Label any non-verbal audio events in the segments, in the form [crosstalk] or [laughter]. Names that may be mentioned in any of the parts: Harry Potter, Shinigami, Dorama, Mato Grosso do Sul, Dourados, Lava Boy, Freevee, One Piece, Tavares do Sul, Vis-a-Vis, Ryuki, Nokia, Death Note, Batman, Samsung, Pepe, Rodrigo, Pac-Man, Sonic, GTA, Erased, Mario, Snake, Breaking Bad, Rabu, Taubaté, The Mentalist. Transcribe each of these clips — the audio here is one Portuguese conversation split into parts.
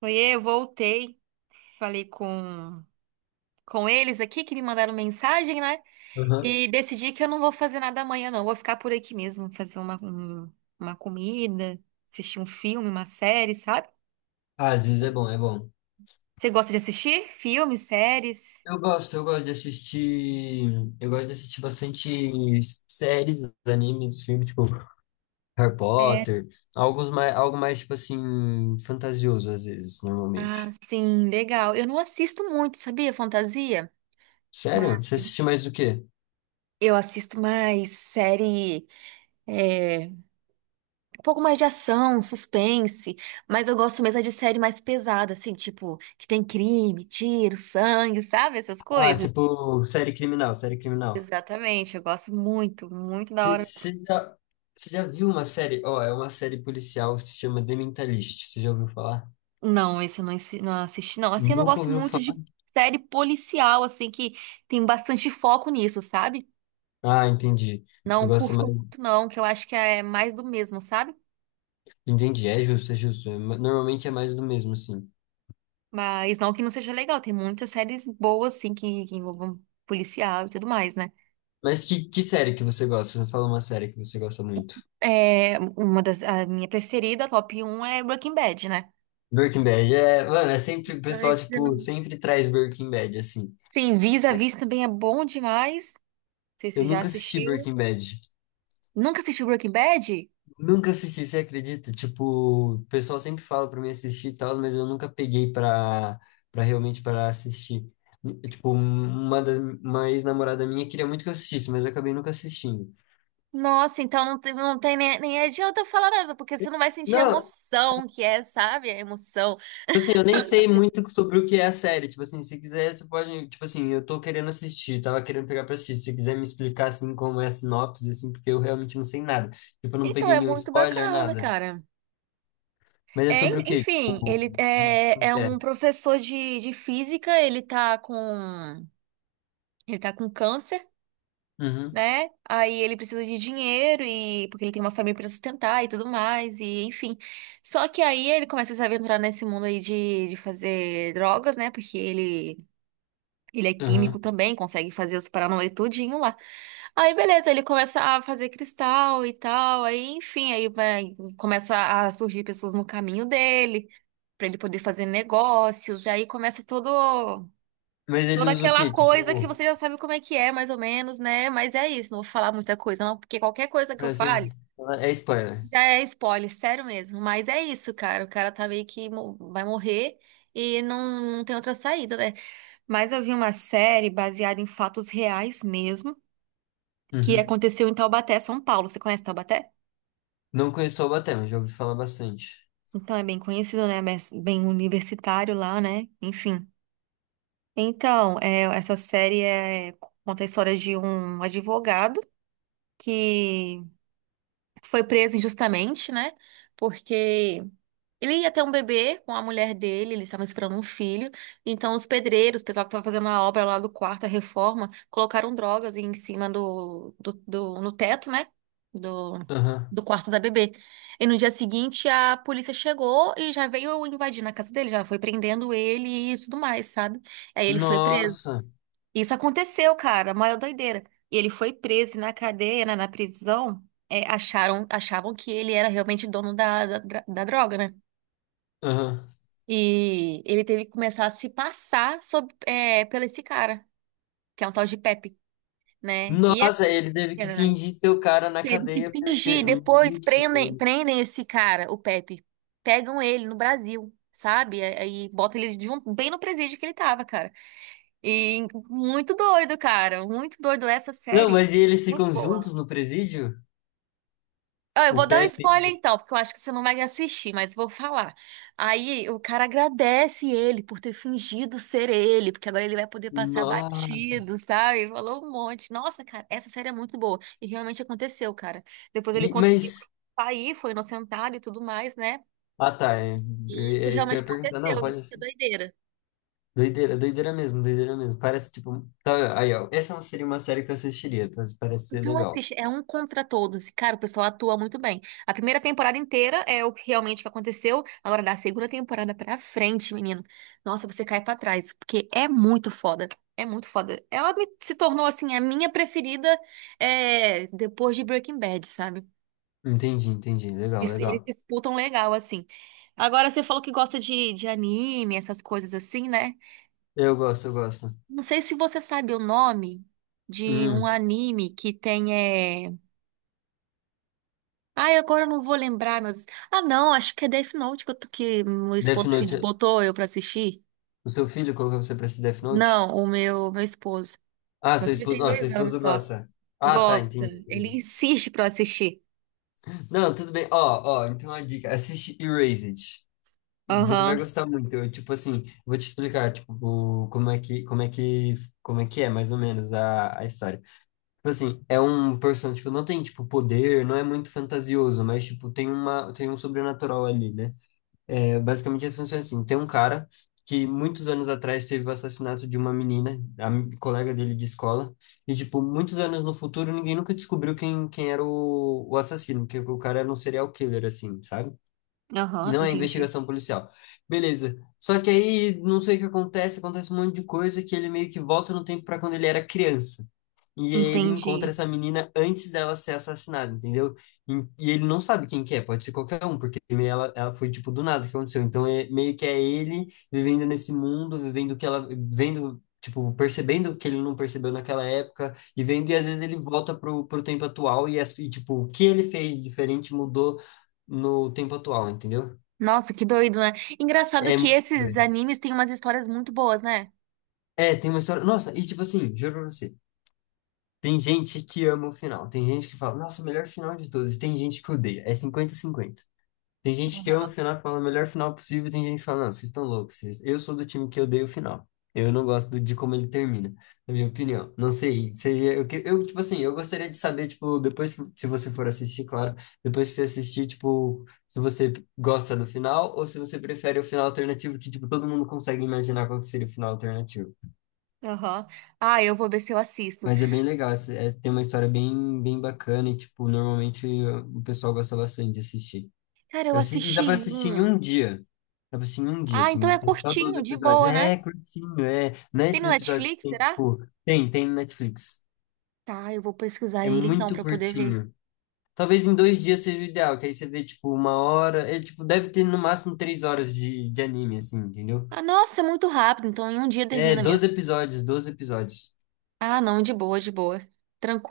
Oiê, eu voltei, falei com eles aqui que me mandaram mensagem, né? Aham. E decidi que eu não vou fazer nada amanhã, não. Vou ficar por aqui mesmo, fazer uma comida, assistir um filme, uma série, sabe? Ah, às vezes é bom, é bom. Você gosta de assistir filmes, séries? Eu gosto de assistir. Eu gosto de assistir bastante séries, animes, filmes, tipo Harry É. Potter, alguns mais, algo mais, tipo assim, fantasioso, às vezes, Ah, normalmente. sim, legal. Eu não assisto muito, sabia? Fantasia, Sério? mas Você assiste mais do quê? eu assisto mais série. É, um pouco mais de ação, suspense, mas eu gosto mesmo é de série mais pesada, assim, tipo, que tem crime, tiro, sangue, sabe? Essas Ah, coisas. tipo, série criminal, série criminal. Exatamente, eu gosto muito, muito da Você hora. você já, você já viu uma série? Ó, é uma série policial que se chama The Mentalist. Você já ouviu falar? Não, esse eu não, não assisti, não. Assim, eu não Nunca gosto ouviu muito falar? de série policial, assim, que tem bastante foco nisso, sabe? Ah, entendi. Você Não gosta curto mais. muito, não, que eu acho que é mais do mesmo, sabe? Entendi, é justo, é justo. Normalmente é mais do mesmo, assim. Mas não que não seja legal, tem muitas séries boas, assim, que envolvam policial e tudo mais, né? Mas que série que você gosta? Você fala uma série que você gosta muito. É, uma das, a minha preferida, top um é Breaking Bad, né? Breaking Bad, é, mano, é sempre, o Ai, pessoal, você tipo, não- sempre traz Breaking Bad, assim. Sim, Vis-a-Vis também é bom demais. Não sei se Eu você já nunca assisti assistiu. Breaking Bad. Nunca assistiu Breaking Bad? Nunca assisti, você acredita? Tipo, o pessoal sempre fala pra mim assistir e tal, mas eu nunca peguei pra, realmente para assistir. Tipo, um, uma das, uma ex-namorada minha queria muito que eu assistisse, mas eu acabei nunca assistindo. Nossa, então não tem nem, nem adianta eu falar nada, porque você não vai sentir a Não, emoção que é, sabe? A emoção. tipo assim, eu nem sei muito sobre o que é a série. Tipo assim, se quiser, você pode. Tipo assim, eu tô querendo assistir, tava querendo pegar pra assistir. Se você quiser me explicar, assim, como é a sinopse, assim, porque eu realmente não sei nada. Tipo, eu não Então peguei é nenhum muito spoiler, bacana, nada. cara. Mas é É, sobre o quê? enfim, Tipo, ele é, como é que é? um professor de física, ele tá com câncer, Uhum, né? Aí ele precisa de dinheiro e porque ele tem uma família para sustentar e tudo mais e enfim. Só que aí ele começa a se aventurar nesse mundo aí de fazer drogas, né? Porque ele é uhum. químico também, consegue fazer os paranauê tudinho lá. Aí beleza, ele começa a fazer cristal e tal, aí enfim, aí vai, começa a surgir pessoas no caminho dele. Pra ele poder fazer negócios, e aí começa todo Mas ele Toda usa o aquela quê? coisa que Tipo, você já sabe como é que é, mais ou menos, né? Mas é isso, não vou falar muita coisa, não, porque qualquer coisa que eu pra quê? fale É spoiler. já é spoiler, sério mesmo. Mas é isso, cara. O cara tá meio que vai morrer e não, não tem outra saída, né? Mas eu vi uma série baseada em fatos reais mesmo, que Uhum. aconteceu em Taubaté, São Paulo. Você conhece Taubaté? Não conheço o Batman, já ouvi falar bastante. Então é bem conhecido, né? Mas bem universitário lá, né? Enfim. Então, é, conta a história de um advogado que foi preso injustamente, né? Porque ele ia ter um bebê com a mulher dele, eles estavam esperando um filho. Então, os pedreiros, o pessoal que estava fazendo a obra lá do quarto, a reforma, colocaram drogas em cima no teto, né? Do, Aham. do quarto da bebê. E no dia seguinte, a polícia chegou e já veio invadir na casa dele, já foi prendendo ele e tudo mais, sabe? Aí ele foi Nossa. preso. Isso aconteceu, cara, a maior doideira. E ele foi preso e na cadeia, né, na prisão. É, achavam que ele era realmente dono da droga, né? Aham. E ele teve que começar a se passar pelo esse cara, que é um tal de Pepe, né? E aí, Nossa, ele teve que ela fingir ser o cara na teve que cadeia porque. fingir, depois prendem esse cara, o Pepe. Pegam ele no Brasil, sabe? Aí botam ele junto, bem no presídio que ele tava, cara. E muito doido, cara. Muito doido essa Não, série. mas e eles É muito ficam boa. juntos no presídio? Ah, eu O vou dar um Pepe. spoiler então, porque eu acho que você não vai assistir, mas vou falar. Aí o cara agradece ele por ter fingido ser ele, porque agora ele vai poder passar Nossa. batido, sabe? Falou um monte. Nossa, cara, essa série é muito boa. E realmente aconteceu, cara. Depois ele E, conseguiu mas. sair, foi inocentado e tudo mais, né? Ah, tá. É, E isso é isso que eu realmente ia perguntar. Não, aconteceu, pode. isso que é doideira. Doideira, doideira mesmo, doideira mesmo. Parece tipo. Tá, aí, ó. Essa seria uma série que eu assistiria. Parece, parece ser Então, legal. assiste, é um contra todos. E, cara, o pessoal atua muito bem. A primeira temporada inteira é o que realmente que aconteceu. Agora, da segunda temporada pra frente, menino. Nossa, você cai pra trás. Porque é muito foda. É muito foda. Ela se tornou, assim, a minha preferida é, depois de Breaking Bad, sabe? Entendi, entendi. Legal, Eles legal. disputam legal, assim. Agora, você falou que gosta de anime, essas coisas assim, né? Eu gosto. Não sei se você sabe o nome de um Hum. anime que tem. Ai, agora eu não vou lembrar, meu Deus. Ah, não, acho que é Death Note que, que meu Death esposo Note. botou eu pra assistir. O seu filho colocou você pra assistir Death Note? Não, o meu esposo. Ah, Meu seu filho esposo. tem Não, seu dois esposo anos só. gosta. Ah, tá, Gosta. entendi, Ele entendi. insiste pra eu assistir. Não, tudo bem. Ó, ó, então uma dica. Assiste Erased. Você vai Aham, gostar muito. Eu, tipo assim, vou te explicar, tipo, como é que, é, mais ou menos, a história. Tipo assim, é um personagem, tipo, não tem, tipo, poder, não é muito fantasioso, mas, tipo, tem uma, tem um sobrenatural ali, né? É, basicamente, funciona assim, tem um cara que muitos anos atrás teve o assassinato de uma menina, a colega dele de escola, e, tipo, muitos anos no futuro, ninguém nunca descobriu quem, era o, assassino, porque o cara era um serial killer, assim, sabe? aham, Não é entendi. investigação policial. Beleza. Só que aí, não sei o que acontece, acontece um monte de coisa que ele meio que volta no tempo para quando ele era criança. E aí ele Entendi. encontra essa menina antes dela ser assassinada, entendeu? E ele não sabe quem que é, pode ser qualquer um, porque meio ela, foi tipo do nada que aconteceu. Então é, meio que é ele vivendo nesse mundo, vivendo o que ela, vendo, tipo, percebendo o que ele não percebeu naquela época, e vendo, e às vezes ele volta pro, tempo atual e, e tipo, o que ele fez diferente mudou no tempo atual, entendeu? Nossa, que doido, né? Engraçado É que muito esses doido. animes têm umas histórias muito boas, né? É, tem uma história. Nossa, e tipo assim, juro pra você. Tem gente que ama o final. Tem gente que fala, nossa, melhor final de todos. E tem gente que odeia. É 50 cinquenta. Tem gente que ama o final, que fala, melhor final possível. E tem gente que fala, não, vocês estão loucos. Eu sou do time que odeia o final. Eu não gosto de como ele termina, na minha opinião. Não sei. Seria, eu, eu, tipo assim, eu gostaria de saber, tipo, depois que, se você for assistir, claro. Depois que você assistir, tipo, se você gosta do final ou se você prefere o final alternativo, que, tipo, todo mundo consegue imaginar qual que seria o final alternativo. Aham. Ah, eu vou ver se eu assisto. Mas é bem legal, é, tem uma história bem, bem bacana e, tipo, normalmente o pessoal gosta bastante de assistir. Cara, eu E dá pra assisti assistir em um. um dia. Dá pra assistir em um dia, Ah, então assim, é tem só 12 curtinho, de episódios. boa, né? É, curtinho, é. Não é Tem esses no episódios que Netflix, tem, será? tipo, tem, no Netflix. Tá, eu vou pesquisar É ele então muito pra poder ver. curtinho. Talvez em 2 dias seja o ideal, que aí você vê, tipo, uma hora. É, tipo, deve ter no máximo 3 horas de, anime, assim, entendeu? Ah, nossa, é muito rápido, então em um dia É, termina 12 mesmo. episódios, 12 episódios. Ah, não, de boa, de boa.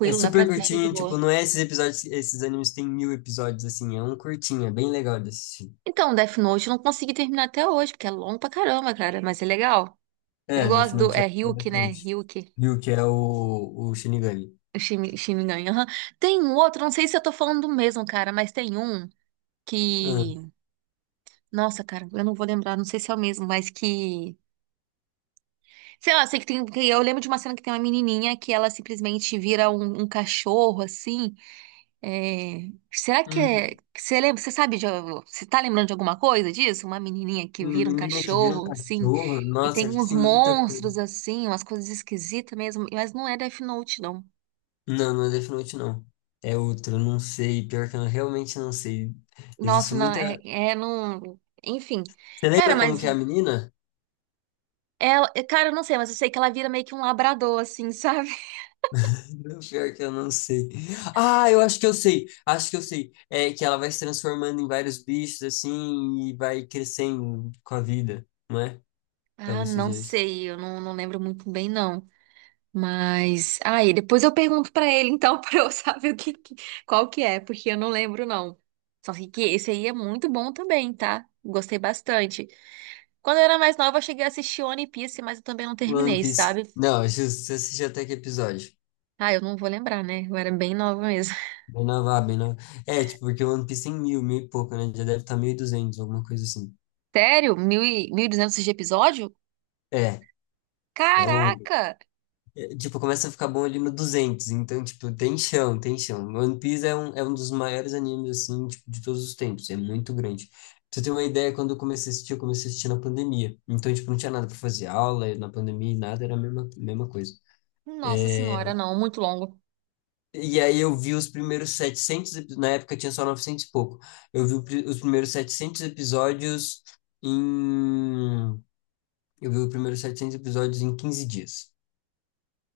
É dá pra super assistir de curtinho, boa. tipo, não é esses episódios, esses animes têm 1.000 episódios, assim, é um curtinho, é bem legal de assistir. Então, Death Note eu não consegui terminar até hoje, porque é longo pra caramba, cara, mas é legal. É, Eu Death gosto do. Note é É Ryuki, né? bastante. Ryuki. Viu que é o, Shinigami. O Shinigami, aham. Tem um outro, não sei se eu tô falando do mesmo, cara, mas tem um Ah, que. Nossa, cara, eu não vou lembrar, não sei se é o mesmo, mas que. Sei lá, sei que tem. Que Eu lembro de uma cena que tem uma menininha que ela simplesmente vira um cachorro, assim. É, será que é. hum, Você lembra, você sabe de. Você tá lembrando de alguma coisa disso? Uma menininha que vira um menina que vira um cachorro, assim, cachorro, e tem nossa, acho que uns tem muita coisa. monstros, assim, umas coisas esquisitas mesmo, mas não é Death Note, não. Não, não é Death Note, não. É outro, eu não sei, pior que eu realmente não sei. Nossa, Existe não, é, muita... é não. Enfim. Você Cara, lembra como mas que é a menina? ela. Cara, eu não sei, mas eu sei que ela vira meio que um labrador, assim, sabe? [laughs] Não, pior que eu não sei. Ah, eu acho que eu sei. Acho que eu sei. É que ela vai se transformando em vários bichos assim e vai crescendo com a vida, não é? Ah, Talvez não seja isso. sei, eu não lembro muito bem, não. Mas, aí, depois eu pergunto pra ele, então, [laughs] pra eu saber qual que é, porque eu não lembro, não. Só sei que esse aí é muito bom também, tá? Gostei bastante. Quando eu era mais nova, eu cheguei a assistir One Piece, mas eu também não One terminei, Piece. sabe? Não, acho que você assiste até que episódio? Ah, eu não vou lembrar, né? Eu era bem nova mesmo. Bem nova, bem nova. É, tipo, porque o One Piece tem 1.000, 1.000 e pouco, né? Já deve estar 1.200, alguma coisa assim. [laughs] Sério? Mil e 1.200 de episódio? É, é longo. Caraca! Tipo, começa a ficar bom ali no 200, então, tipo, tem chão, tem chão. One Piece é um dos maiores animes, assim, tipo, de todos os tempos, é muito grande. Pra você ter uma ideia, quando eu comecei a assistir, eu comecei a assistir na pandemia. Então, tipo, não tinha nada pra fazer, aula, na pandemia, nada, era a mesma, mesma coisa. Nossa senhora, não, muito longo. E aí eu vi os primeiros 700 na época tinha só 900 e pouco. Eu vi os primeiros 700 episódios em... Eu vi os primeiros 700 episódios em 15 dias.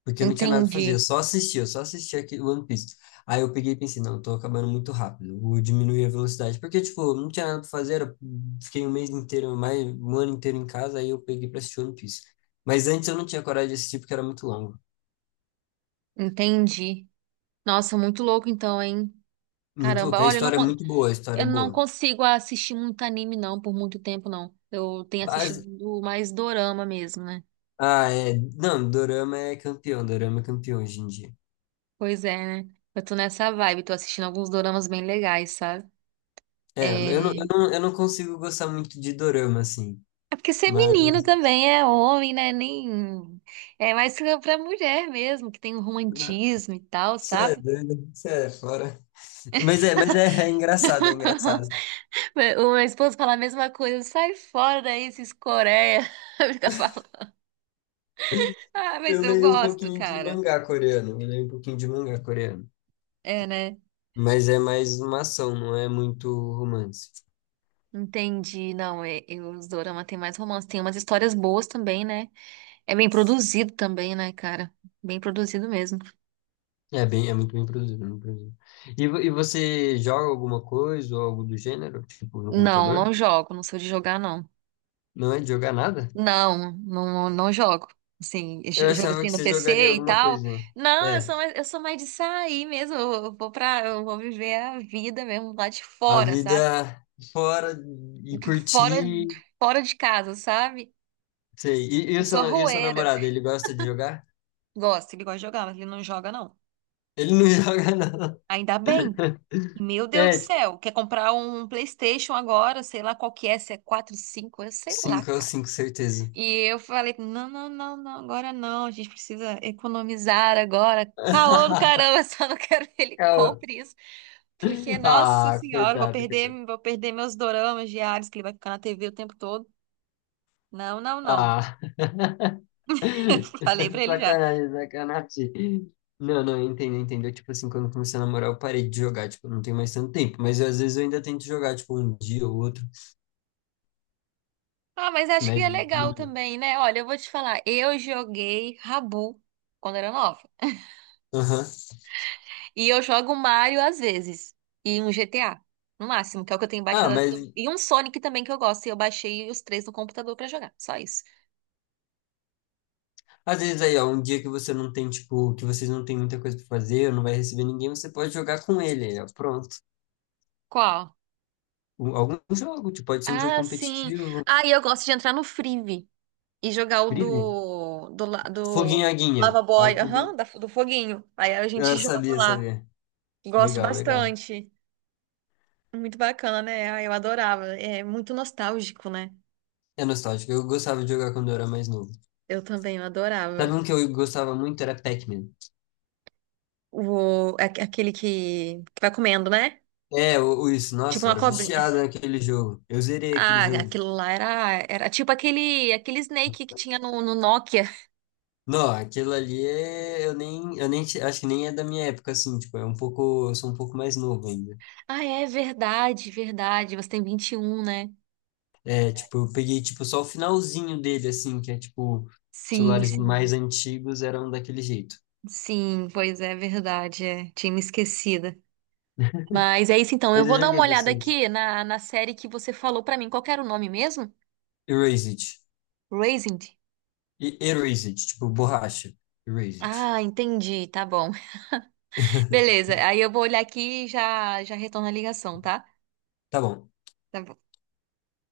Porque eu não tinha nada pra Entendi, fazer, eu só assistia aquele One Piece. Aí eu peguei e pensei, não, eu tô acabando muito rápido, vou diminuir a velocidade. Porque, tipo, eu não tinha nada pra fazer, fiquei um mês inteiro, mais um ano inteiro em casa, aí eu peguei pra assistir One Piece. Mas antes eu não tinha coragem de assistir porque era muito longo. entendi. Nossa, muito louco então, hein? Muito Caramba, louco, a olha, história é muito boa, a história é Eu não boa. consigo assistir muito anime, não, por muito tempo, não. Eu tenho Mas- assistido mais dorama mesmo, né? ah, é, não, Dorama é campeão hoje em dia. Pois é, né? Eu tô nessa vibe, tô assistindo alguns doramas bem legais, sabe? É, eu não, É, eu não, eu não consigo gostar muito de Dorama, assim, é porque ser menino mas... também é homem, né? Nem. É mais pra mulher mesmo, que tem o romantismo e tal, Você é sabe? doido, você é fora. Mas é, mas é, engraçado, é [laughs] engraçado. O meu esposo fala a mesma coisa, sai fora daí, esses Coreia. [laughs] Fica falando. Ah, mas Eu eu leio um gosto, pouquinho de cara. mangá coreano, eu leio um pouquinho de mangá coreano. É, né? Mas é mais uma ação, não é muito romance. Entendi. Não, é, os dorama tem mais romance. Tem umas histórias boas também, né? É bem produzido também, né, cara? Bem produzido mesmo. É muito bem produzido, muito produzido. E, e você joga alguma coisa ou algo do gênero, tipo no Não, não computador? jogo. Não sou de jogar, não. Não é de jogar nada? Não, não, não jogo. Assim, Eu jogo achava assim que no você jogaria PC e alguma tal. coisa, né? Não, eu É, sou mais, eu sou mais de sair mesmo. Eu vou viver a vida mesmo lá de a fora, sabe? vida fora e De Fora, curtir, fora de casa, sabe? sei. E Eu o sou seu, e o seu arrueira. namorado, ele gosta de jogar? Gosta, ele gosta de jogar, mas ele não joga, não. Ele não [laughs] joga, não. Ainda bem. E, [laughs] meu Deus do É, céu, quer comprar um PlayStation agora, sei lá qual que é, se é 4, 5, eu sei lá, cinco é o cara. cinco, certeza. E eu falei, não, não, não, não, agora não, a gente precisa economizar agora. Caô do [laughs] caramba, [laughs] só não quero que ele Cara, compre isso, porque, nossa ah, senhora, vou coitado, perder, coitado. vou perder meus doramas diários, que ele vai ficar na TV o tempo todo. Não, não, não. Ah. [laughs] [laughs] Falei pra ele já. Sacanagem, sacanagem. Não, não, eu entendo, eu entendo. Eu, tipo assim, quando eu comecei a namorar, eu parei de jogar, tipo, não tem mais tanto tempo. Mas eu, às vezes eu ainda tento jogar, tipo, um dia ou outro. Ah, mas acho que Mas. é legal Hum. também, né? Olha, eu vou te falar, eu joguei Rabu quando era nova. Aham. E eu jogo Mario às vezes. E um GTA, no máximo, que é o que eu tenho Ah, baixado. mas E um Sonic também que eu gosto. E eu baixei os três no computador pra jogar. Só isso. às vezes aí, ó, um dia que você não tem, tipo, que vocês não tem muita coisa pra fazer, ou não vai receber ninguém, você pode jogar com ele, aí, ó, pronto. Qual? Algum jogo, tipo, pode ser um jogo Ah, sim. competitivo, Ah, e eu gosto de entrar no Freevee e jogar o free, do Foguinho Aguinha. Lava Ah, Boy, Foguinho. aham, do foguinho. Aí a gente Eu joga sabia, lá. sabia. Gosto Legal, legal. bastante. Muito bacana, né? Ah, eu adorava. É muito nostálgico, né? É nostálgico. Eu gostava de jogar quando eu era mais novo. Eu também, eu Sabe adorava. um que eu gostava muito? Era Pac-Man. O, aquele que vai comendo, né? É, o, isso. Tipo Nossa, eu uma era cobrinha. viciado naquele jogo. Eu zerei aquele Ah, jogo. aquilo lá era tipo aquele Snake que tinha no Nokia. Não, aquilo ali é. Eu nem. Acho que nem é da minha época, assim. Tipo, é um pouco. Eu sou um pouco mais novo ainda. Ah, é verdade, verdade. Você tem 21, né? É, tipo, eu peguei, tipo, só o finalzinho dele, assim, que é, tipo, Sim, celulares sim. mais antigos eram daquele jeito. Sim, pois é, verdade. É. Tinha me esquecida. Mas é isso então. Eu Mas eu vou dar joguei uma olhada bastante. aqui na série que você falou pra mim. Qual que era o nome mesmo? Erased. Raising. E Erased, tipo borracha. Erased. Ah, entendi. Tá bom. [laughs] [laughs] Beleza. Aí eu vou olhar aqui e já, já retorno a ligação, tá? Tá bom. Tá bom.